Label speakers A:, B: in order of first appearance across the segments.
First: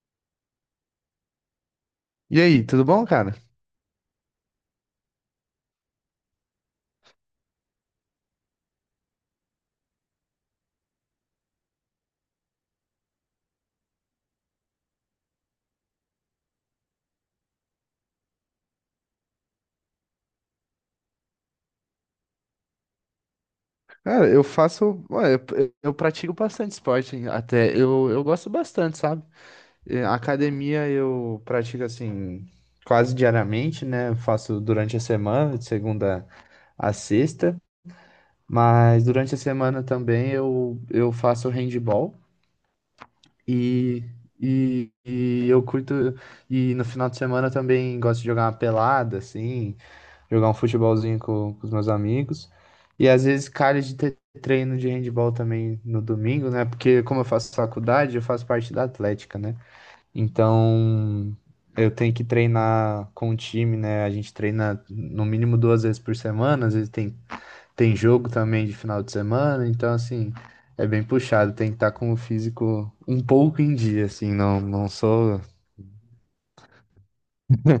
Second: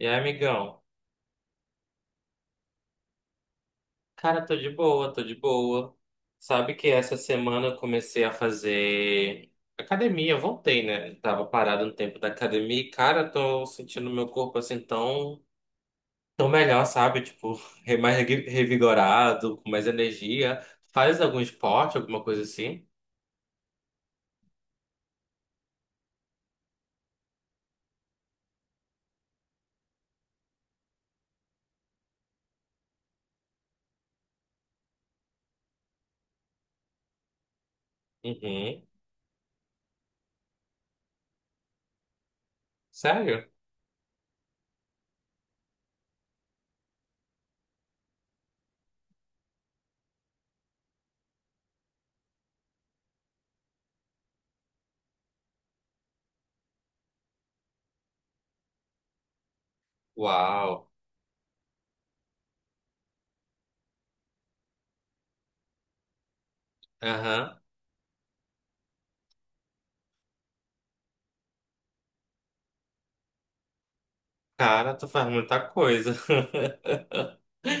A: E aí, amigão?
B: E aí, tudo bom, cara?
A: Cara, tô de boa, tô de boa. Sabe que essa semana eu comecei a fazer academia, eu voltei, né? Tava parado um tempo da academia e, cara, tô sentindo meu corpo assim tão, tão melhor, sabe? Tipo, mais revigorado, com mais energia. Faz algum esporte, alguma coisa assim?
B: Cara, eu faço. Eu pratico bastante esporte, hein, até. Eu gosto bastante, sabe? Academia eu pratico assim, quase diariamente, né? Eu faço durante a semana, de segunda a sexta.
A: Uhum.
B: Mas durante a semana também eu faço handball
A: Sério?
B: e, e eu curto. E no final de semana eu também gosto de jogar uma pelada, assim, jogar um futebolzinho com os meus amigos. E às vezes calha de ter treino de handball também no domingo, né? Porque como eu faço faculdade, eu faço parte da Atlética, né?
A: Uau.
B: Então eu tenho que treinar com o time, né? A gente treina no mínimo duas vezes por semana, às vezes tem,
A: Aham.
B: tem jogo também de final de semana, então assim, é bem puxado, tem que estar com o físico um pouco em dia, assim, não, não
A: Cara, tu faz
B: sou,
A: muita coisa.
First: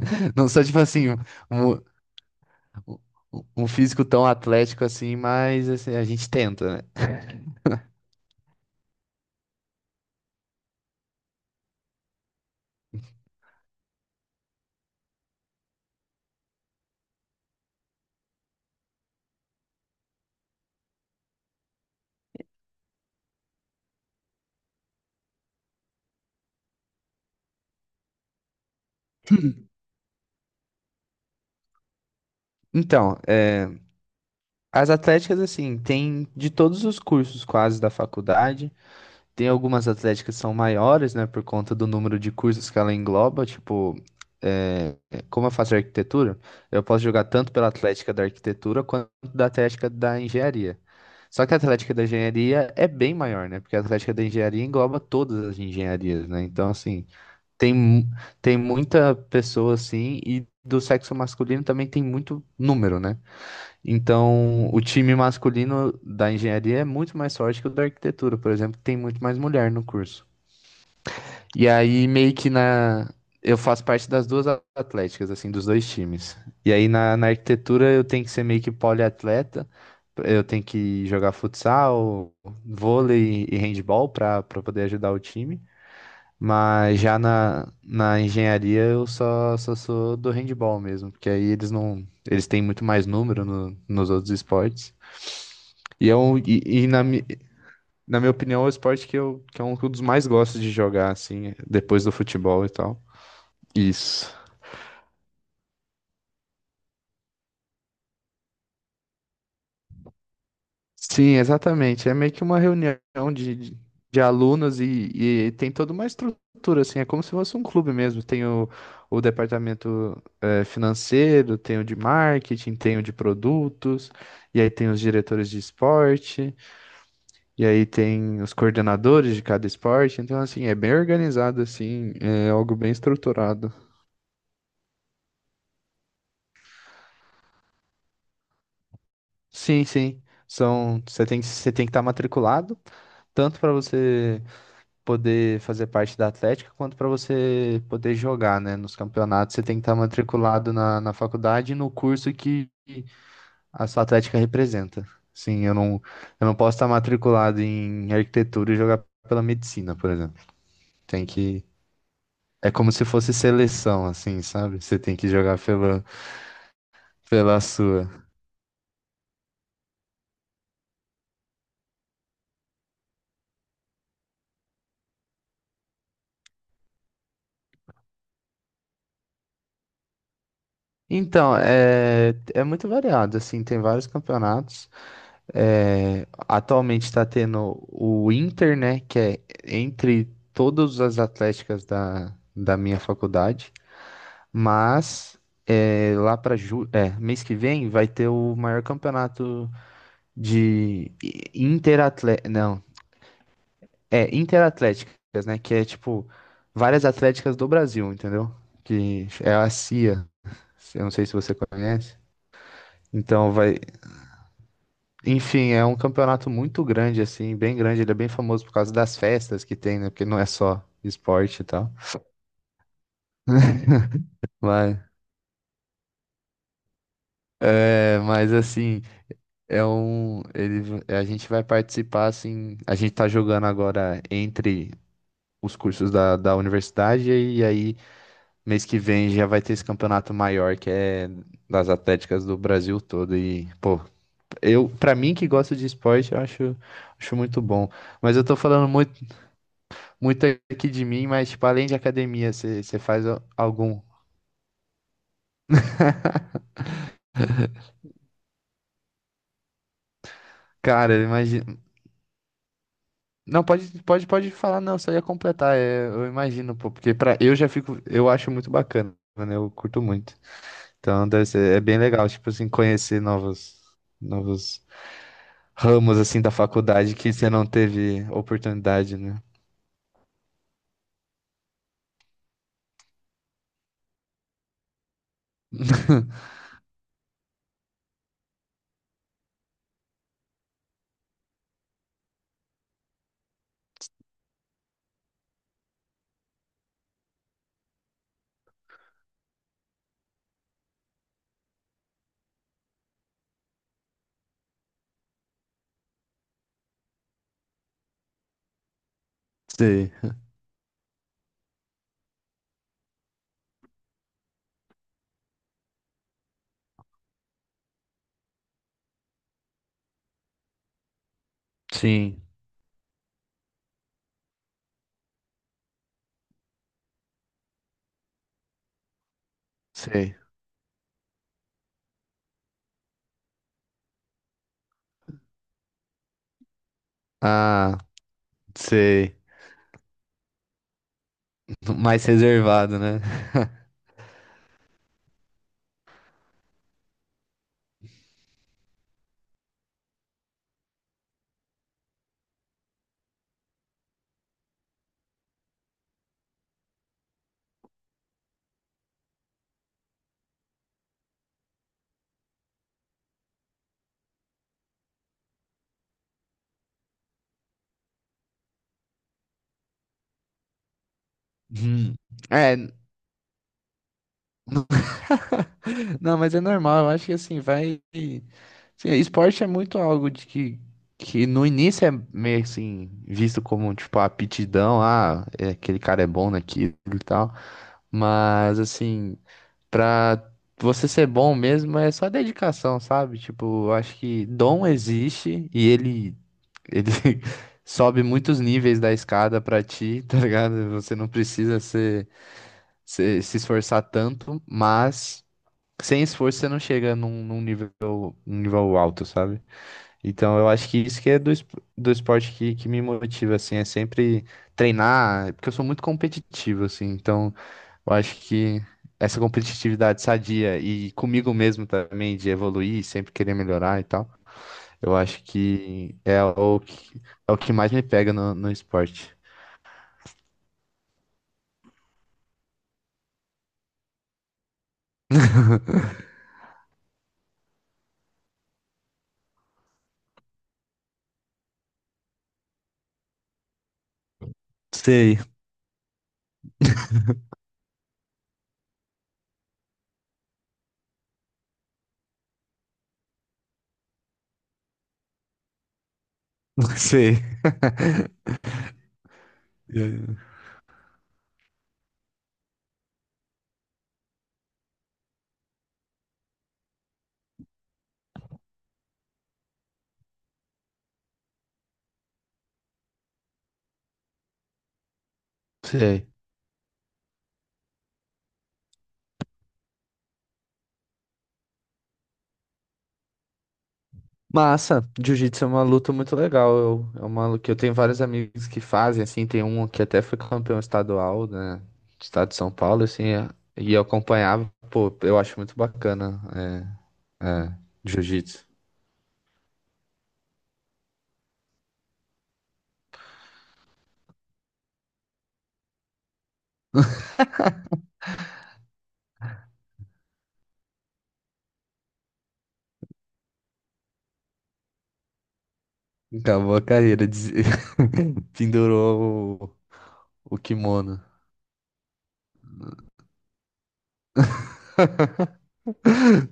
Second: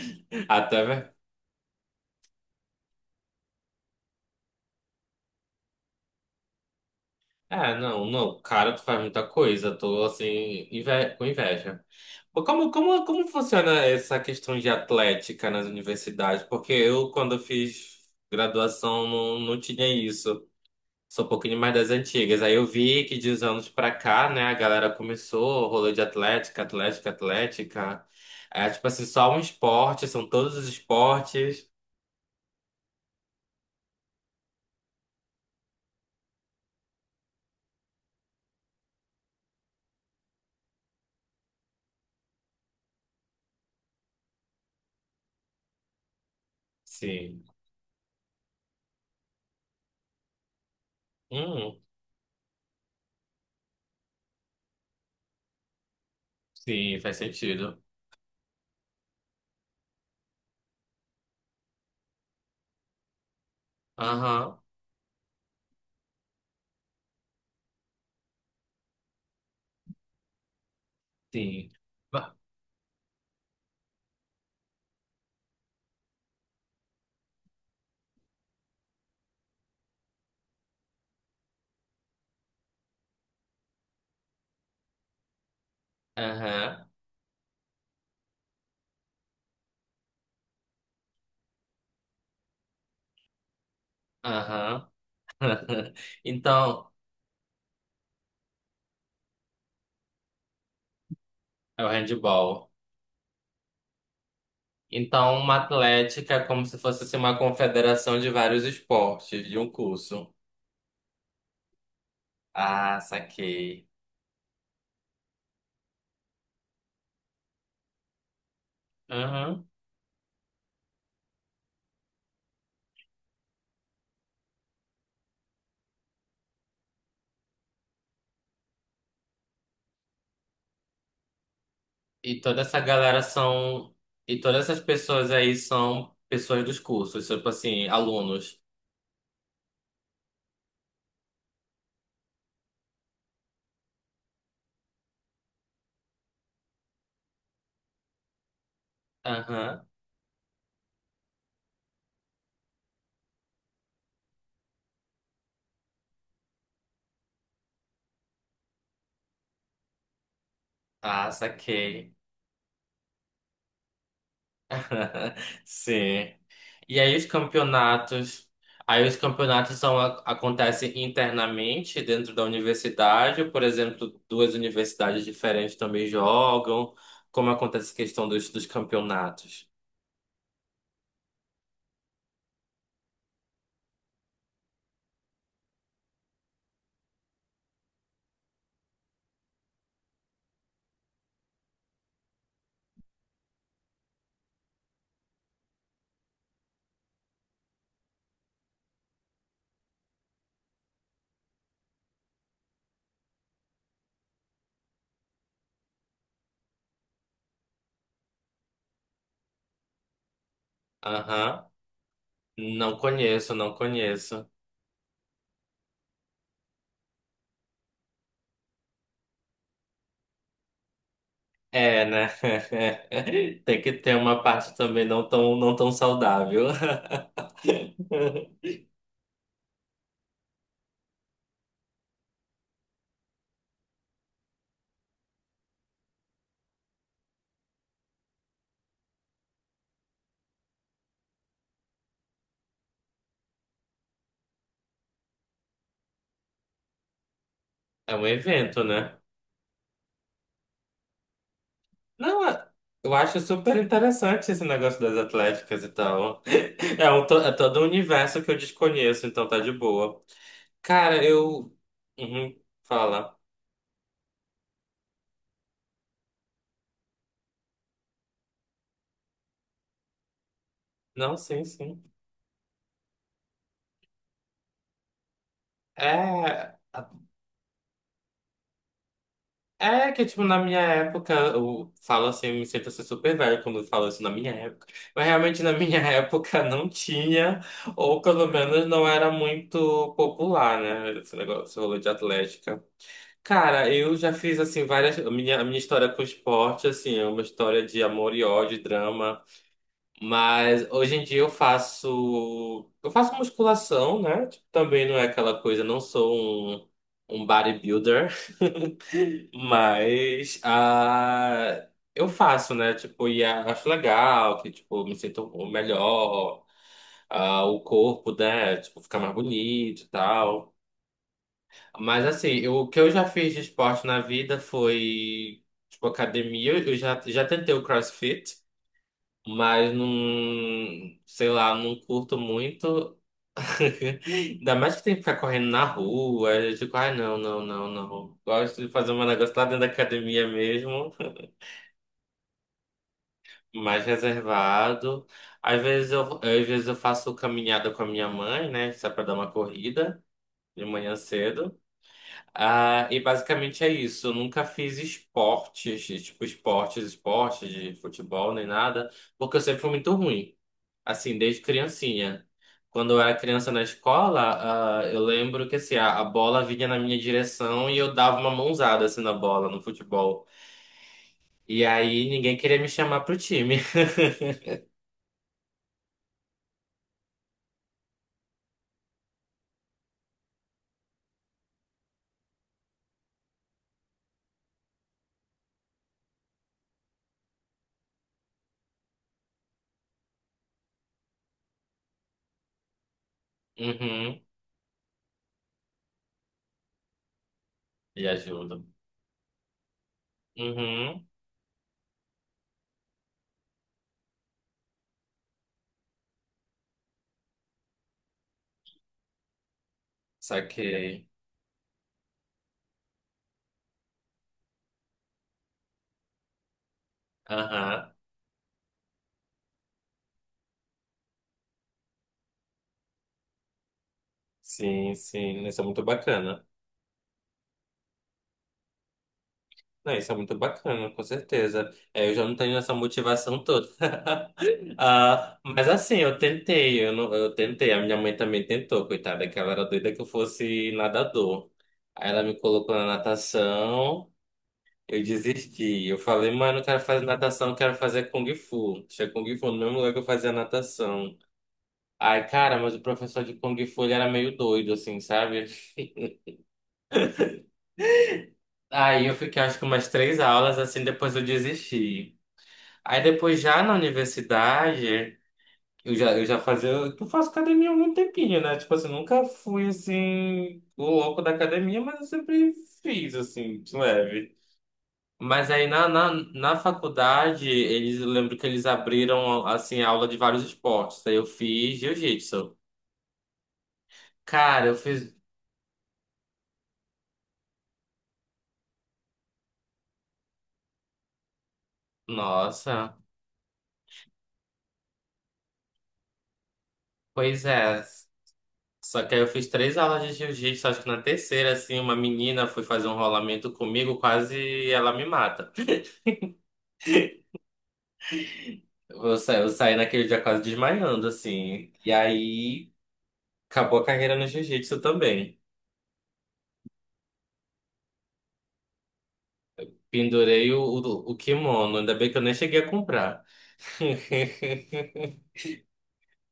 B: não sou tipo assim,
A: Até.
B: um- um um físico tão atlético assim, mas assim, a gente tenta, né?
A: Ah, não, não, cara, tu faz muita coisa, tô assim, com inveja. Pô, como funciona essa questão de atlética nas universidades? Porque eu, quando eu fiz graduação, não, não tinha isso. Sou um pouquinho mais das antigas. Aí eu vi que de uns anos pra cá, né, a galera começou o rolê de atlética, atlética, atlética. É tipo assim, só um esporte, são todos os esportes.
B: Então, é, as atléticas, assim, tem de todos os cursos quase da faculdade. Tem algumas atléticas que são maiores, né, por conta do número de cursos que ela engloba. Tipo, é, como eu faço arquitetura, eu posso jogar
A: Sim.
B: tanto pela atlética da arquitetura quanto da atlética da engenharia. Só que a
A: Hum,
B: atlética da engenharia é bem maior, né? Porque a atlética da engenharia engloba todas as engenharias, né? Então,
A: sim,
B: assim.
A: faz
B: Tem,
A: sentido.
B: mu- Tem muita pessoa assim, e do sexo masculino também tem muito número, né?
A: Aham,
B: Então, o time masculino da engenharia é muito mais forte que o da arquitetura, por exemplo, que tem muito mais mulher no curso. E
A: sim.
B: aí, meio
A: Ba-.
B: que na. Eu faço parte das duas atléticas, assim, dos dois times. E aí, na arquitetura, eu tenho que ser meio que poliatleta, eu tenho que jogar futsal, vôlei e handball para poder ajudar o time.
A: Aham.
B: Mas já na engenharia eu só sou do handball mesmo, porque aí eles não, eles têm muito mais número nos outros
A: Aham.
B: esportes. E, é um, e, e
A: Então,
B: na, mi- Na minha opinião, é o esporte que eu, que é um dos mais gosto de jogar, assim,
A: é o
B: depois do futebol e
A: handball.
B: tal. Isso.
A: Então, uma atlética é como se fosse assim, uma confederação de vários esportes, de um curso.
B: Sim, exatamente. É meio que uma reunião
A: Ah,
B: de, de,
A: saquei.
B: de alunos e tem toda uma estrutura, assim, é como se fosse um clube mesmo. Tem o
A: Aham.
B: departamento financeiro, tem o de marketing, tem o de produtos, e aí tem os diretores de esporte, e aí tem os coordenadores de cada esporte. Então, assim, é bem organizado, assim,
A: E
B: é
A: toda
B: algo
A: essa
B: bem
A: galera
B: estruturado.
A: são. E todas essas pessoas aí são pessoas dos cursos, tipo assim, alunos.
B: Sim, sim. São, você tem que estar matriculado, tanto para você poder fazer parte da Atlética, quanto para você poder jogar, né, nos campeonatos. Você tem que
A: Aham.
B: estar matriculado na faculdade e no curso que a sua Atlética representa. Sim, eu não, eu não posso estar matriculado em arquitetura e jogar pela medicina, por exemplo. Tem
A: Ah,
B: que.
A: saquei.
B: É como se fosse seleção, assim, sabe? Você tem que jogar
A: Sim. E
B: pela sua.
A: aí os campeonatos são, acontecem internamente dentro da universidade, por exemplo, duas universidades diferentes também jogam. Como acontece a questão dos, dos campeonatos?
B: Então, é, é muito variado, assim, tem vários campeonatos. É, atualmente está tendo o Inter, né? Que é entre todas as atléticas da minha faculdade. Mas é, lá para ju é, mês que vem vai ter o maior campeonato de interatléticas. Não, é interatléticas, né? Que é tipo várias atléticas do Brasil, entendeu? Que é a CIA. Eu não sei se você
A: Aham.
B: conhece.
A: Não
B: Então
A: conheço, não
B: vai,
A: conheço.
B: Enfim, é um campeonato muito grande, assim, bem grande. Ele é bem famoso por causa das festas que tem, né? Porque não é só esporte e tal.
A: É, né? Tem que ter uma parte
B: Mas,
A: também não tão, não tão saudável.
B: é, mas assim, é um. Ele, a gente vai participar, assim. A gente tá jogando agora entre os cursos da universidade, e aí mês que vem já vai ter esse campeonato maior que é das atléticas do Brasil todo. E, pô, eu, pra mim que gosto de esporte, acho muito bom.
A: É um
B: Mas eu tô
A: evento,
B: falando muito.
A: né?
B: muito aqui de mim, mas tipo, além de
A: Não,
B: academia,
A: é-
B: você
A: eu
B: faz
A: acho super
B: algum?
A: interessante esse negócio das atléticas e tal. É, um, é todo um universo que eu desconheço, então tá de boa.
B: Cara,
A: Cara,
B: eu
A: eu.
B: imagino.
A: Uhum, fala.
B: Não, pode falar, não, só ia completar. É, eu imagino, pô, porque pra, eu já fico, eu acho muito bacana, né? Eu curto muito. Então,
A: Não,
B: deve
A: sim,
B: ser, é bem
A: sim.
B: legal, tipo assim, conhecer novos, novos ramos, assim, da
A: É.
B: faculdade que você não teve oportunidade, né?
A: É que, tipo, na minha época, eu falo assim, eu me sinto assim super velho quando eu falo isso na minha época. Mas realmente na minha época não tinha, ou pelo menos não era muito popular, né? Esse negócio, esse rolê de atlética. Cara, eu já fiz assim várias. A minha história com esporte, assim, é uma história de amor e ódio, drama. Mas hoje em dia eu faço. Eu faço musculação, né? Tipo, também não é aquela coisa, não sou um, um bodybuilder.
B: Sei.
A: Mas ah, eu faço, né? Tipo, e acho legal, que tipo, me sinto melhor, ah, o corpo, né? Tipo, fica mais bonito e tal. Mas
B: Sim,
A: assim, eu- o que eu já fiz de esporte na vida foi, tipo, academia. Eu já tentei o CrossFit, mas não,
B: sei.
A: sei lá, não curto muito. Ainda mais que tem que ficar correndo na rua. Eu digo, ai, não, não, não,
B: Ah,
A: não. Gosto de fazer um
B: sei.
A: negócio lá dentro da academia mesmo,
B: Mais reservado, né?
A: mais reservado. Às vezes eu faço caminhada com a minha mãe, né? Só pra dar uma corrida de manhã cedo. Ah, e basicamente é isso. Eu nunca fiz esportes, tipo esportes, esportes de futebol nem nada, porque eu sempre fui muito ruim, assim, desde criancinha. Quando eu era criança na escola, ah, eu lembro que assim, a bola vinha na minha direção e eu dava uma mãozada assim na bola, no futebol. E
B: Hum.
A: aí ninguém
B: É,
A: queria me chamar pro time.
B: não, mas é normal, eu acho que assim, vai. Sim, esporte é muito algo que no início é meio assim, visto como tipo a aptidão, ah, é, aquele cara é bom naquilo e tal. Mas assim, pra você ser bom mesmo é só dedicação, sabe? Tipo, eu acho
A: Uhum,
B: que dom existe ele sobe
A: e
B: muitos
A: ajuda.
B: níveis da escada pra ti, tá ligado? Você
A: Uhum,
B: não precisa ser, se esforçar tanto, mas sem esforço você não chega num nível alto, sabe? Então eu acho que isso
A: saquei.
B: que é do esporte que me motiva, assim, é sempre treinar, porque eu sou muito competitivo, assim, então
A: Aham.
B: eu acho que essa competitividade sadia e comigo mesmo também, de evoluir, sempre querer melhorar e tal,
A: Sim,
B: eu acho
A: sim, isso é muito
B: que
A: bacana.
B: é o que mais me pega no esporte.
A: Não, isso é muito bacana, com certeza. É, eu já não tenho essa motivação toda. Ah, mas assim, eu tentei, eu, não- eu tentei, a minha mãe também tentou, coitada, que ela era doida que eu fosse nadador. Aí ela me colocou na natação, eu
B: Sei,
A: desisti. Eu falei, mãe, eu não quero fazer natação, eu quero fazer Kung Fu. Tinha Kung Fu no mesmo lugar que eu fazia natação. Ai, cara, mas o professor de Kung Fu, ele era meio doido, assim, sabe?
B: sei.
A: Aí eu fiquei, acho que umas três aulas, assim, depois eu desisti. Aí depois já na universidade, eu já fazia. Eu faço academia há algum tempinho, né? Tipo assim, nunca fui assim, o louco da academia, mas eu sempre fiz, assim, de leve. Mas aí na,
B: Sei.
A: na, na faculdade, eles, eu lembro que eles abriram, assim, aula de vários esportes. Aí eu fiz jiu-jitsu. Cara, eu
B: Massa,
A: fiz.
B: jiu-jitsu é uma luta muito legal. Eu, é uma luta que eu tenho vários amigos que fazem, assim, tem um que até foi campeão estadual, né, do estado de São Paulo,
A: Nossa,
B: assim, é, e eu acompanhava, pô, eu acho muito bacana, é,
A: pois
B: é,
A: é.
B: jiu-jitsu.
A: Só que aí eu fiz três aulas de jiu-jitsu, acho que na terceira, assim, uma menina foi fazer um rolamento comigo, quase ela me mata. Eu saí naquele dia quase desmaiando, assim. E aí acabou a carreira no jiu-jitsu também.
B: Acabou a carreira, pendurou o
A: Pendurei o,
B: kimono.
A: o, o kimono, ainda bem que eu nem cheguei a comprar.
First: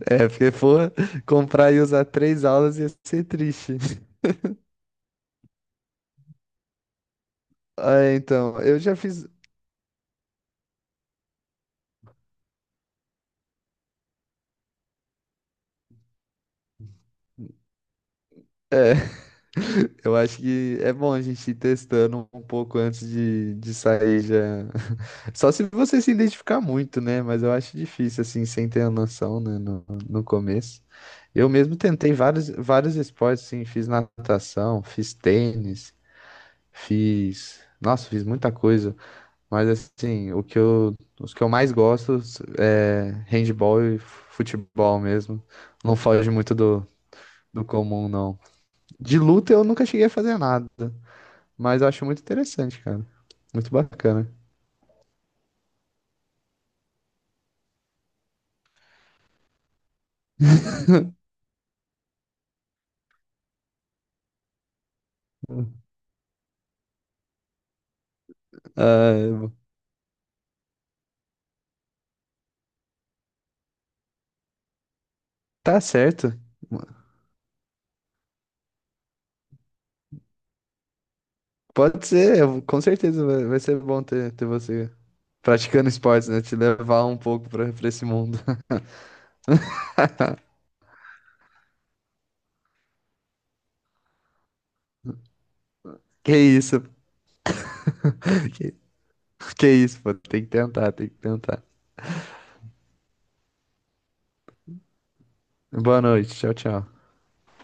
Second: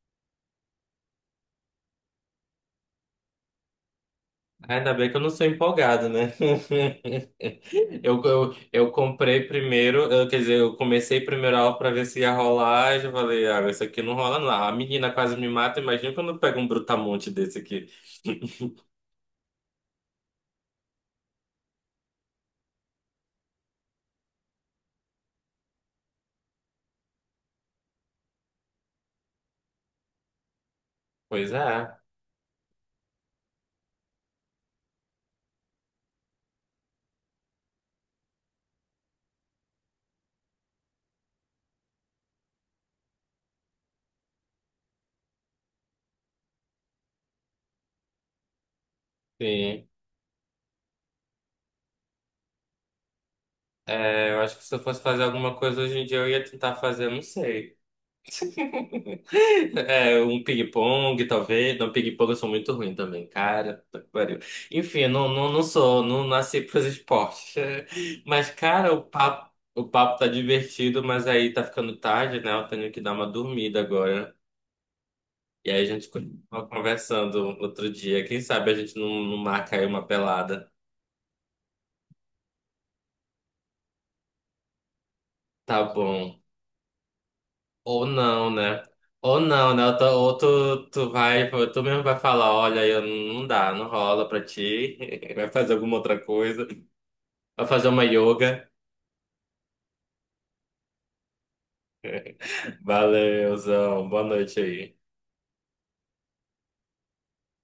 B: É, porque for comprar e usar três aulas ia ser triste.
A: Ainda bem que eu não sou empolgado, né?
B: Ah,
A: Eu, eu,
B: então, eu
A: eu
B: já fiz.
A: comprei primeiro, quer dizer, eu comecei primeiro a aula pra ver se ia rolar. E eu falei, ah, isso aqui não rola, não. A menina quase me mata, imagina quando eu pego um brutamonte desse aqui.
B: Eu acho que é bom a gente ir testando um pouco antes de sair já. Só se você se identificar muito, né? Mas eu acho difícil, assim, sem ter a noção, né? No começo. Eu
A: Pois
B: mesmo
A: é,
B: tentei vários, vários esportes, assim, fiz natação, fiz tênis, fiz. Nossa, fiz muita coisa. Mas, assim, os que eu mais gosto é handball e futebol mesmo. Não foge muito do comum, não. De luta eu nunca
A: sim.
B: cheguei a fazer nada. Mas eu acho muito interessante, cara. Muito bacana.
A: É, eu acho que se eu fosse fazer alguma coisa hoje em dia, eu ia tentar fazer, não sei. É, um ping-pong, talvez. Não, ping-pong eu sou muito ruim também, cara. Puta que pariu. Enfim, não, não, não sou, não nasci pros esportes. Mas, cara, o
B: Ah,
A: papo, o papo tá divertido, mas aí tá ficando tarde, né? Eu tenho que dar uma dormida agora. E
B: tá
A: aí a gente
B: certo.
A: continua conversando outro dia. Quem sabe a gente não, não marca aí uma pelada.
B: Pode ser, eu, com certeza vai ser bom ter você
A: Tá
B: praticando esportes,
A: bom.
B: né? Te levar um pouco pra esse
A: Ou
B: mundo.
A: não, né? Ou não, né? Ou tu, ou tu vai, tu mesmo vai falar, olha, eu não dá, não rola pra ti. Vai fazer alguma outra
B: Que
A: coisa.
B: isso,
A: Vai fazer uma yoga.
B: que, que isso, pô. Tem que tentar, tem que tentar.
A: Valeuzão, boa noite aí.
B: Boa noite, tchau, tchau.